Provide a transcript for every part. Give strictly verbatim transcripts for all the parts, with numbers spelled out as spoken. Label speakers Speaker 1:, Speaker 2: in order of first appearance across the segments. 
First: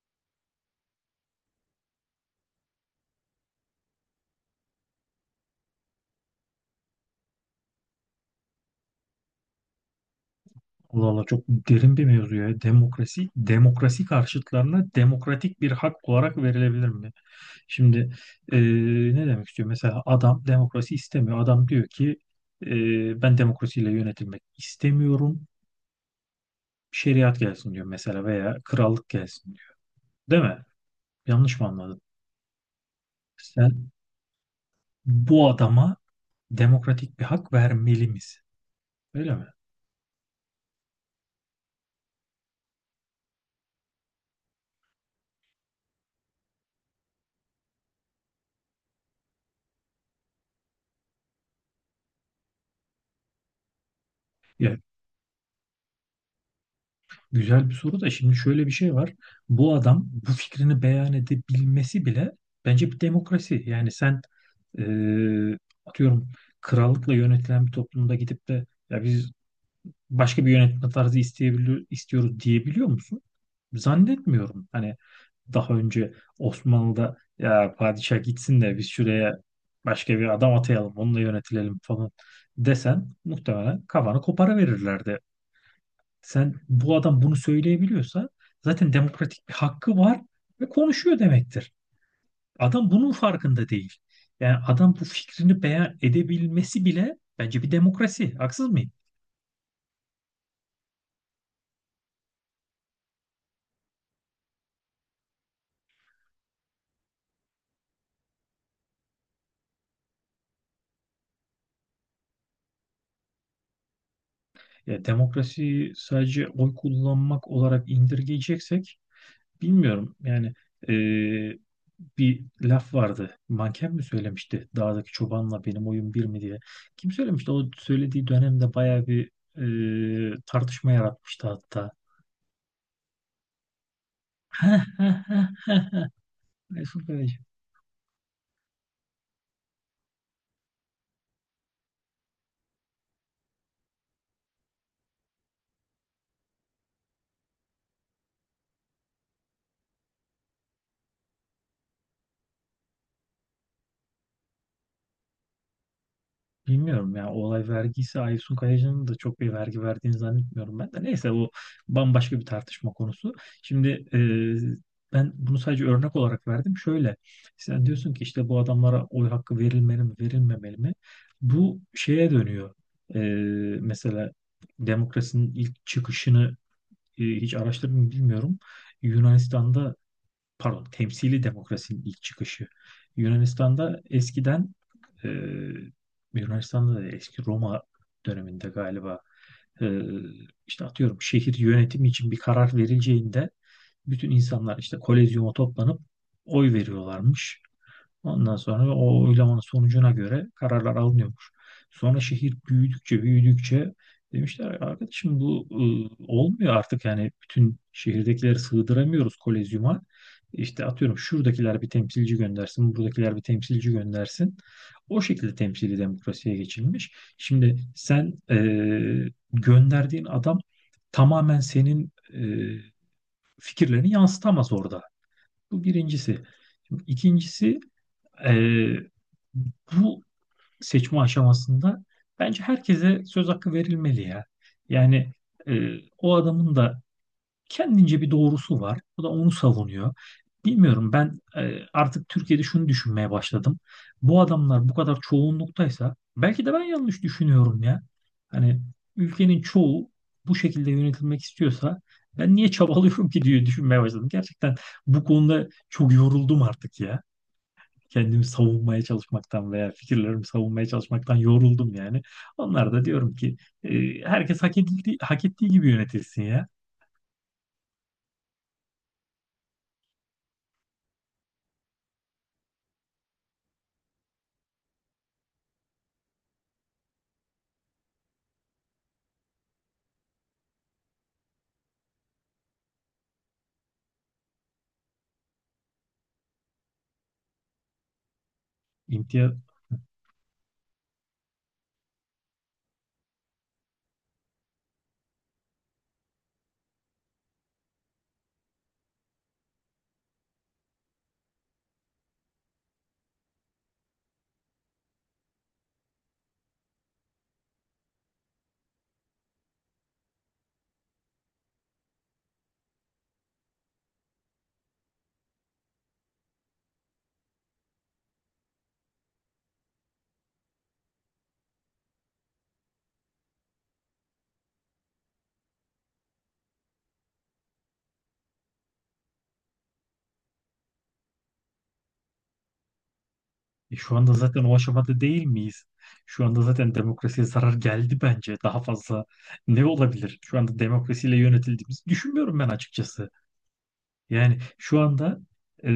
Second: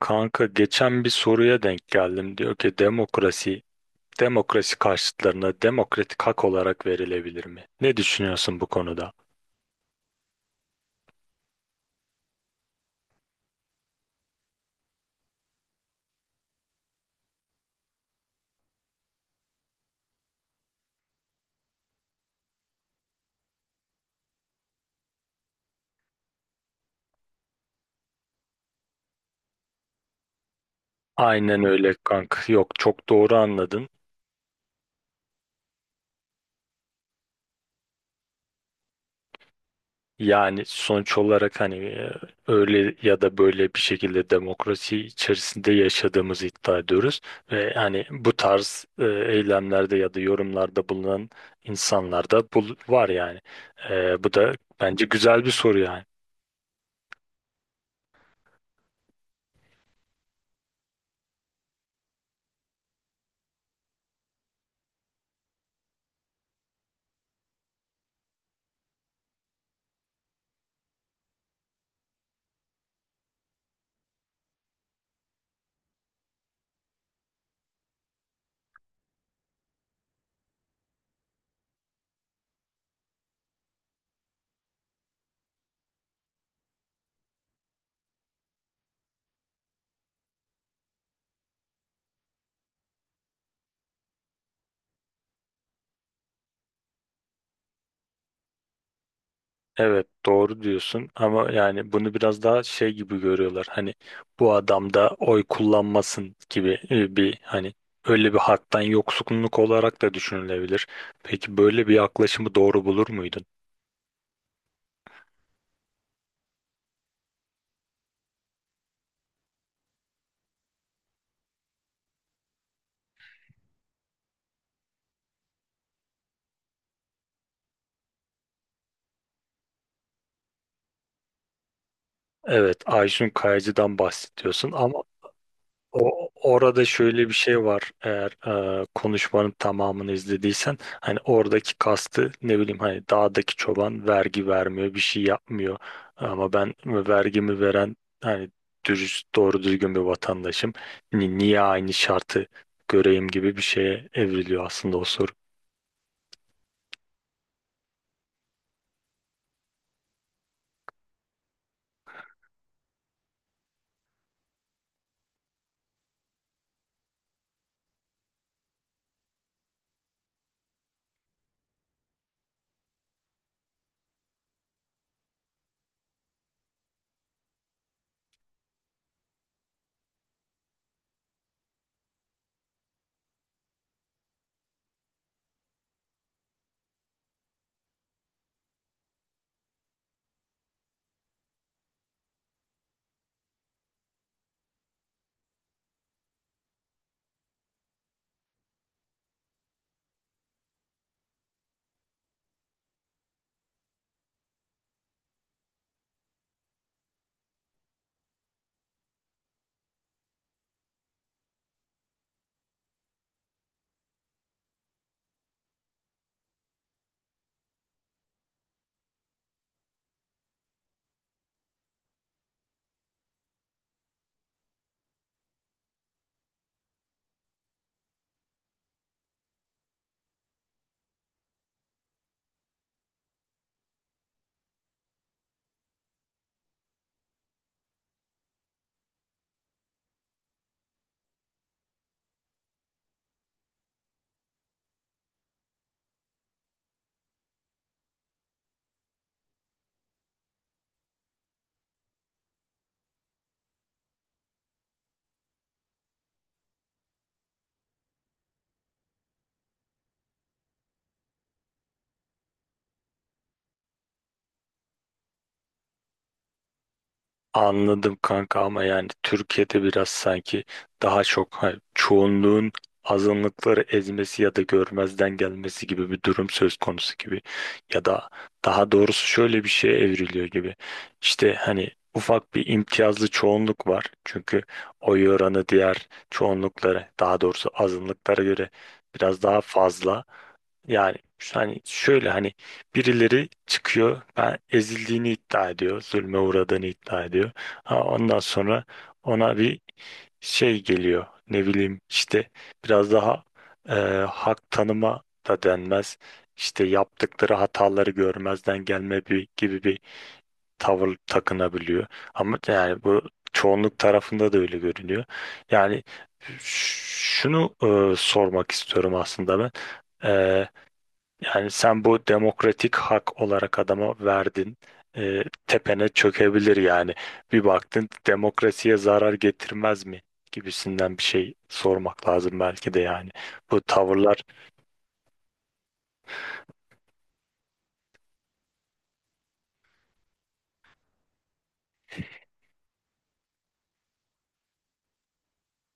Speaker 1: Kanka geçen bir soruya denk geldim. Diyor ki demokrasi, demokrasi karşıtlarına demokratik hak olarak verilebilir mi? Ne düşünüyorsun bu konuda?
Speaker 2: Allah Allah çok derin bir mevzu ya. Demokrasi, demokrasi karşıtlarına demokratik bir hak olarak verilebilir mi? Şimdi eee, ne demek istiyor? Mesela adam demokrasi istemiyor. Adam diyor ki eee, ben demokrasiyle yönetilmek istemiyorum. Şeriat gelsin diyor mesela veya krallık gelsin diyor. Değil mi? Yanlış
Speaker 1: Aynen
Speaker 2: mı
Speaker 1: öyle
Speaker 2: anladım?
Speaker 1: kanka. Yok, çok doğru anladın.
Speaker 2: Sen bu adama demokratik bir hak vermeli misin? Öyle mi?
Speaker 1: Yani sonuç olarak hani e, öyle ya da böyle bir şekilde demokrasi içerisinde yaşadığımızı iddia ediyoruz. Ve hani bu tarz e, eylemlerde ya da yorumlarda bulunan insanlar da bul- var yani. E, bu da
Speaker 2: Ya,
Speaker 1: bence güzel bir soru yani.
Speaker 2: güzel bir soru da şimdi şöyle bir şey var. Bu adam bu fikrini beyan edebilmesi bile bence bir demokrasi. Yani sen eee, atıyorum krallıkla yönetilen bir toplumda gidip de ya biz başka bir yönetme tarzı isteyebiliyor, istiyoruz diyebiliyor musun? Zannetmiyorum. Hani daha önce Osmanlı'da ya padişah gitsin de biz şuraya başka bir adam atayalım onunla yönetilelim falan desen muhtemelen kafanı kopara verirlerdi. Sen bu adam bunu söyleyebiliyorsa zaten demokratik bir hakkı var ve konuşuyor demektir. Adam bunun farkında değil. Yani adam bu fikrini beyan edebilmesi bile bence bir demokrasi. Haksız mıyım?
Speaker 1: Evet, doğru diyorsun ama yani bunu biraz daha şey gibi görüyorlar. Hani bu adam da oy kullanmasın gibi, e, bir hani öyle bir haktan yoksunluk olarak da düşünülebilir. Peki böyle bir yaklaşımı doğru bulur muydun?
Speaker 2: Ya demokrasi sadece oy kullanmak olarak indirgeyeceksek bilmiyorum. Yani eee, bir laf vardı. Manken mi söylemişti? Dağdaki çobanla benim oyun bir mi diye. Kim söylemişti? O söylediği dönemde bayağı bir eee, tartışma yaratmıştı hatta.
Speaker 1: Evet, Ayşun Kayacı'dan bahsediyorsun
Speaker 2: Heh,
Speaker 1: ama
Speaker 2: heh, heh.
Speaker 1: o, orada
Speaker 2: Aysun
Speaker 1: şöyle bir
Speaker 2: Kayacı.
Speaker 1: şey var. Eğer e, konuşmanın tamamını izlediysen hani oradaki kastı ne bileyim, hani dağdaki çoban vergi vermiyor, bir şey yapmıyor. Ama ben vergimi veren hani dürüst, doğru düzgün bir vatandaşım. Ni- Niye aynı şartı göreyim gibi bir şeye evriliyor aslında o soru.
Speaker 2: Bilmiyorum ya, o olay vergisi Aysun Kayacı'nın da çok bir vergi verdiğini zannetmiyorum ben de. Neyse, bu bambaşka bir tartışma konusu. Şimdi e, ben bunu sadece örnek olarak verdim. Şöyle, sen diyorsun ki işte bu adamlara oy hakkı verilmeli mi, verilmemeli mi? Bu şeye dönüyor. E, Mesela demokrasinin ilk çıkışını e, hiç araştırdım mı bilmiyorum. Yunanistan'da, pardon, temsili demokrasinin ilk çıkışı. Yunanistan'da eskiden e, Yunanistan'da da eski Roma döneminde galiba e, işte atıyorum şehir yönetimi için bir karar verileceğinde bütün insanlar işte kolezyuma toplanıp oy veriyorlarmış. Ondan sonra o oylamanın sonucuna göre kararlar alınıyormuş. Sonra şehir büyüdükçe büyüdükçe demişler arkadaşım, bu e, olmuyor artık, yani bütün şehirdekileri sığdıramıyoruz kolezyuma. İşte atıyorum şuradakiler bir temsilci göndersin, buradakiler bir temsilci göndersin. O şekilde temsili demokrasiye geçilmiş. Şimdi sen e, gönderdiğin adam tamamen senin e, fikirlerini yansıtamaz orada. Bu birincisi. Şimdi İkincisi, ee, bu seçme aşamasında bence herkese söz hakkı verilmeli ya. Yani e, o adamın da kendince bir doğrusu var. O da onu savunuyor. Bilmiyorum, ben e, artık Türkiye'de şunu düşünmeye başladım. Bu adamlar bu kadar çoğunluktaysa belki de ben yanlış düşünüyorum ya. Hani ülkenin çoğu bu şekilde yönetilmek istiyorsa ben niye çabalıyorum ki diye düşünmeye başladım. Gerçekten bu konuda çok yoruldum artık ya, kendimi savunmaya çalışmaktan veya fikirlerimi savunmaya çalışmaktan yoruldum yani. Onlar da diyorum ki e, herkes hak edildiği, hak ettiği gibi yönetilsin ya.
Speaker 1: Anladım kanka ama yani Türkiye'de biraz sanki daha çok, ha, çoğunluğun azınlıkları ezmesi ya da görmezden gelmesi gibi bir durum söz konusu gibi, ya da daha doğrusu şöyle bir şeye evriliyor gibi. İşte hani ufak bir imtiyazlı çoğunluk var. Çünkü oy oranı diğer çoğunluklara, daha doğrusu azınlıklara göre biraz
Speaker 2: İmtiyaz
Speaker 1: daha fazla. Yani şu- hani şöyle hani birileri çıkıyor, ben ezildiğini iddia ediyor, zulme uğradığını iddia ediyor. Ha, ondan sonra ona bir şey geliyor, ne bileyim işte, biraz daha e, hak tanıma da denmez. İşte yaptıkları hataları görmezden gelme bir, gibi bir tavır takınabiliyor. Ama yani bu çoğunluk tarafında da öyle görünüyor. Yani ş- şunu e, sormak istiyorum aslında ben. Yani sen bu demokratik hak olarak adama verdin. Ee, tepene çökebilir yani. Bir baktın, demokrasiye zarar getirmez mi gibisinden bir şey sormak lazım belki de yani. Bu
Speaker 2: e, şu anda
Speaker 1: tavırlar
Speaker 2: zaten o aşamada değil miyiz? Şu anda zaten demokrasiye zarar geldi bence. Daha fazla ne olabilir? Şu anda demokrasiyle yönetildiğimizi düşünmüyorum ben açıkçası. Yani şu anda e,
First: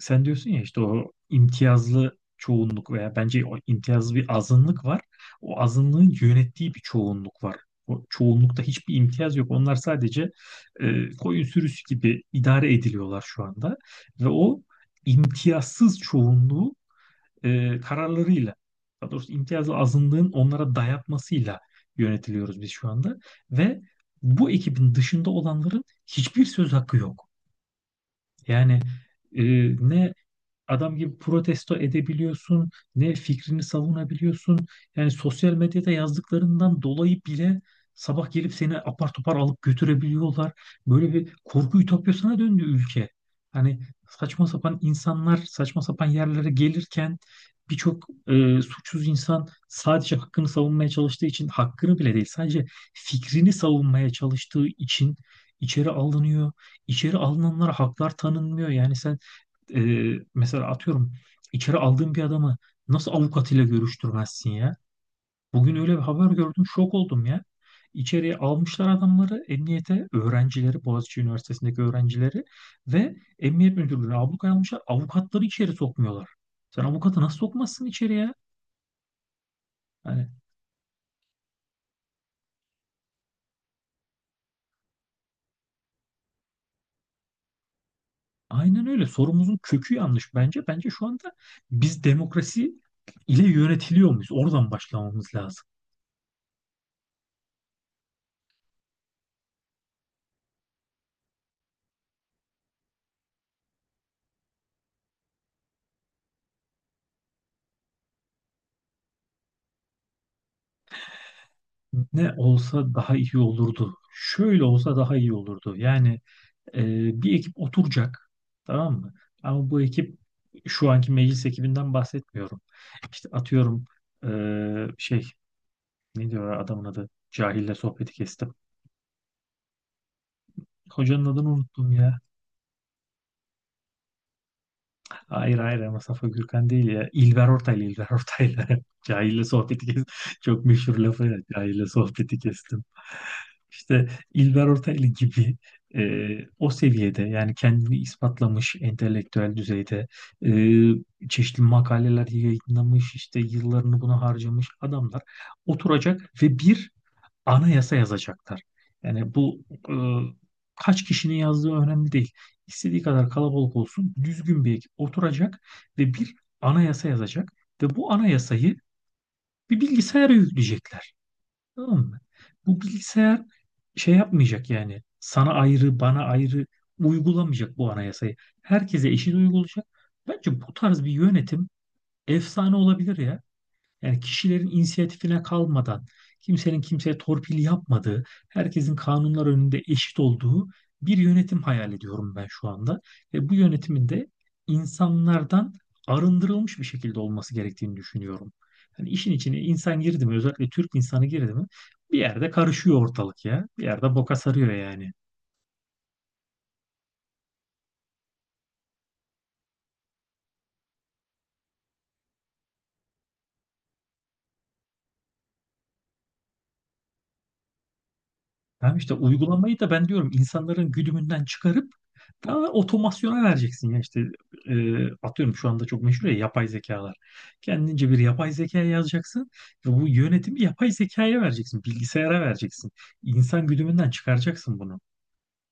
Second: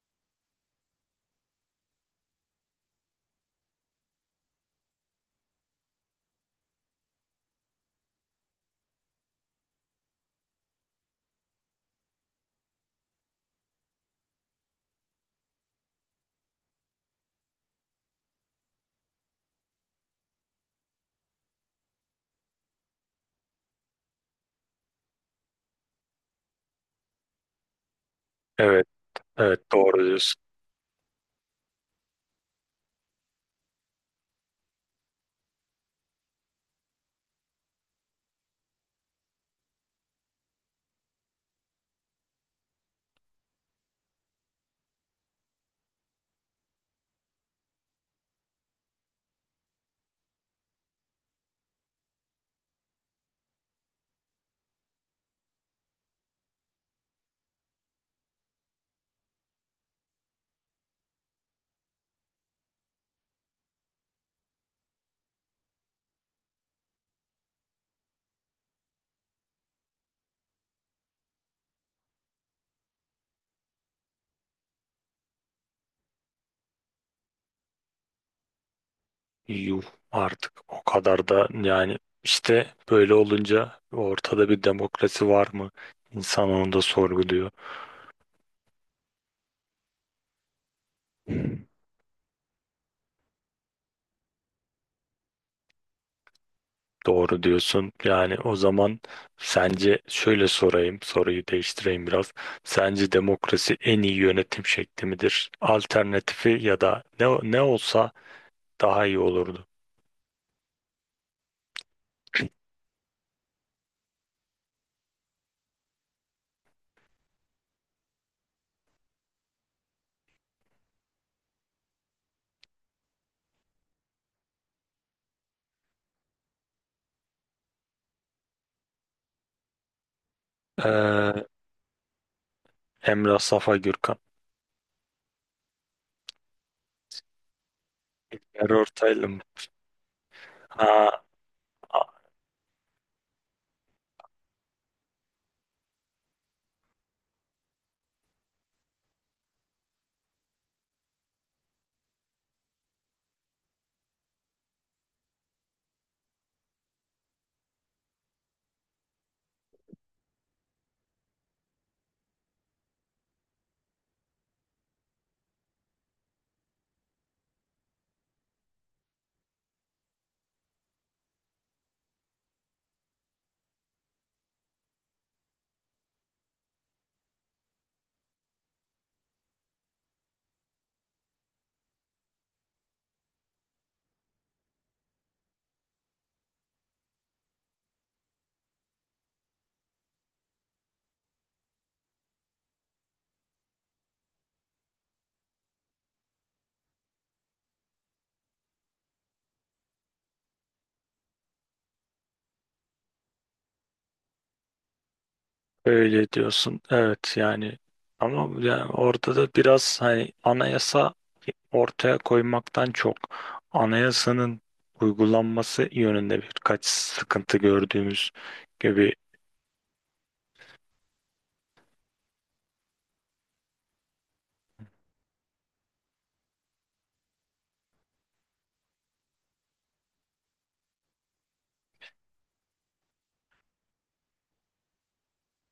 Speaker 2: sen diyorsun ya işte o imtiyazlı çoğunluk, veya bence o imtiyazlı bir azınlık var. O azınlığın yönettiği bir çoğunluk var. O çoğunlukta hiçbir imtiyaz yok. Onlar sadece e, koyun sürüsü gibi idare ediliyorlar şu anda. Ve o imtiyazsız çoğunluğu e, kararlarıyla, daha doğrusu imtiyazlı azınlığın onlara dayatmasıyla yönetiliyoruz biz şu anda. Ve bu ekibin dışında olanların hiçbir söz hakkı yok. Yani
Speaker 1: evet,
Speaker 2: e,
Speaker 1: evet, doğru
Speaker 2: ne
Speaker 1: diyorsun.
Speaker 2: adam gibi protesto edebiliyorsun, ne fikrini savunabiliyorsun. Yani sosyal medyada yazdıklarından dolayı bile sabah gelip seni apar topar alıp götürebiliyorlar. Böyle bir korku ütopyasına döndü ülke. Hani saçma sapan insanlar saçma sapan yerlere gelirken birçok e, suçsuz insan sadece hakkını savunmaya çalıştığı için, hakkını bile değil sadece fikrini savunmaya çalıştığı için içeri alınıyor. İçeri alınanlara haklar tanınmıyor. Yani sen e, mesela atıyorum içeri aldığın bir adamı nasıl avukatıyla görüştürmezsin ya? Bugün öyle bir haber gördüm, şok oldum ya. İçeriye almışlar adamları, emniyete öğrencileri, Boğaziçi Üniversitesi'ndeki öğrencileri ve emniyet müdürlüğüne ablukaya almışlar. Avukatları içeri sokmuyorlar. Sen avukatı nasıl sokmazsın içeriye?
Speaker 1: Yuh,
Speaker 2: Hani
Speaker 1: artık o kadar da yani, işte böyle olunca ortada bir demokrasi var mı? İnsan onu da sorguluyor.
Speaker 2: aynen öyle. Sorumuzun kökü yanlış bence. Bence şu anda biz demokrasi ile yönetiliyor muyuz? Oradan başlamamız lazım.
Speaker 1: Doğru diyorsun. Yani o zaman sence şöyle sorayım, soruyu değiştireyim biraz. Sence demokrasi en iyi yönetim şekli midir? Alternatifi ya da ne, ne olsa daha iyi olurdu.
Speaker 2: Ne olsa daha iyi olurdu. Şöyle olsa daha iyi olurdu. Yani e, bir ekip oturacak. Tamam mı? Ama bu ekip, şu anki meclis ekibinden bahsetmiyorum. İşte atıyorum e, şey, ne diyor adamın adı? Cahille sohbeti kestim. Hocanın
Speaker 1: Ee,
Speaker 2: adını unuttum ya.
Speaker 1: Emrah Safa Gürkan.
Speaker 2: Hayır hayır, ama Safa Gürkan değil ya. İlber Ortaylı, İlber Ortaylı.
Speaker 1: İlker Ortaylı mı?
Speaker 2: Cahille sohbeti kestim. Çok meşhur lafı
Speaker 1: Ha,
Speaker 2: ya. Cahille sohbeti kestim. İşte İlber Ortaylı gibi e, o seviyede, yani kendini ispatlamış entelektüel düzeyde e, çeşitli makaleler yayınlamış, işte yıllarını buna harcamış adamlar oturacak ve bir anayasa yazacaklar. Yani bu e, kaç kişinin yazdığı önemli değil. İstediği kadar kalabalık olsun, düzgün bir ekip oturacak ve bir anayasa yazacak ve bu anayasayı bir bilgisayara yükleyecekler. Tamam mı? Bu bilgisayar şey yapmayacak, yani sana ayrı, bana ayrı uygulamayacak bu anayasayı. Herkese eşit uygulayacak. Bence bu tarz bir yönetim efsane olabilir ya. Yani kişilerin inisiyatifine kalmadan, kimsenin kimseye torpil yapmadığı, herkesin kanunlar önünde eşit olduğu bir yönetim hayal ediyorum ben şu anda. Ve bu yönetimin de insanlardan arındırılmış bir şekilde olması gerektiğini düşünüyorum. Hani işin içine insan girdi mi, özellikle Türk insanı girdi mi, bir yerde karışıyor ortalık ya. Bir yerde boka sarıyor yani.
Speaker 1: öyle diyorsun. Evet yani, ama yani orada da biraz hani anayasa ortaya koymaktan çok anayasanın uygulanması yönünde birkaç sıkıntı gördüğümüz
Speaker 2: Tamam,
Speaker 1: gibi
Speaker 2: işte uygulamayı da ben diyorum insanların güdümünden çıkarıp daha otomasyona vereceksin ya. İşte e, atıyorum şu anda çok meşhur ya yapay zekalar. Kendince bir yapay zeka yazacaksın ve bu yönetimi yapay zekaya vereceksin, bilgisayara vereceksin. İnsan güdümünden çıkaracaksın bunu.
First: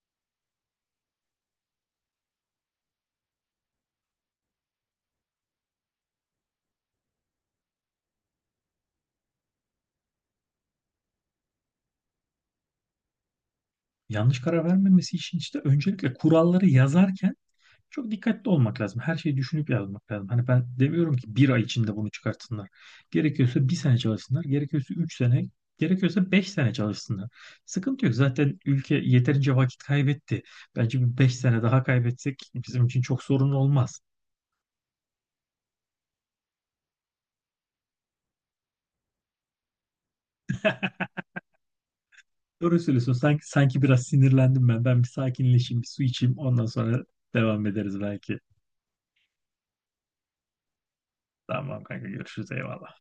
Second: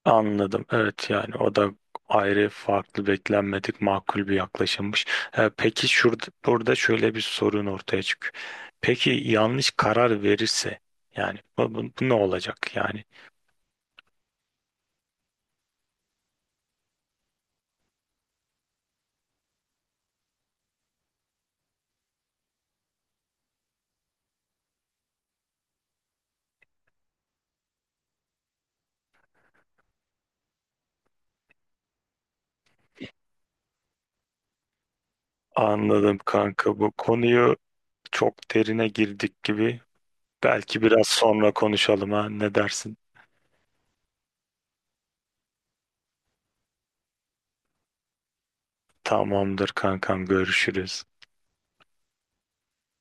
Speaker 1: anladım. Evet yani o da ayrı, farklı, beklenmedik, makul bir yaklaşımmış. Ee, peki şurada burada şöyle bir sorun ortaya çıkıyor. Peki yanlış karar verirse, yani bu, bu- bu ne olacak yani?
Speaker 2: Yanlış karar vermemesi için işte öncelikle kuralları yazarken çok dikkatli olmak lazım. Her şeyi düşünüp yazmak lazım. Hani ben demiyorum ki bir ay içinde bunu çıkartsınlar. Gerekiyorsa bir sene çalışsınlar. Gerekiyorsa üç sene. Gerekiyorsa beş sene çalışsınlar. Sıkıntı yok. Zaten ülke yeterince vakit kaybetti. Bence bir beş sene daha kaybetsek bizim için çok sorun olmaz.
Speaker 1: Anladım kanka, bu konuyu çok derine girdik gibi. Belki biraz sonra konuşalım, ha, ne
Speaker 2: Doğru
Speaker 1: dersin?
Speaker 2: söylüyorsun. Sanki, sanki biraz sinirlendim ben. Ben bir sakinleşeyim, bir su içeyim. Ondan sonra devam ederiz belki.
Speaker 1: Tamamdır kankam, görüşürüz.
Speaker 2: Tamam kanka, görüşürüz. Eyvallah.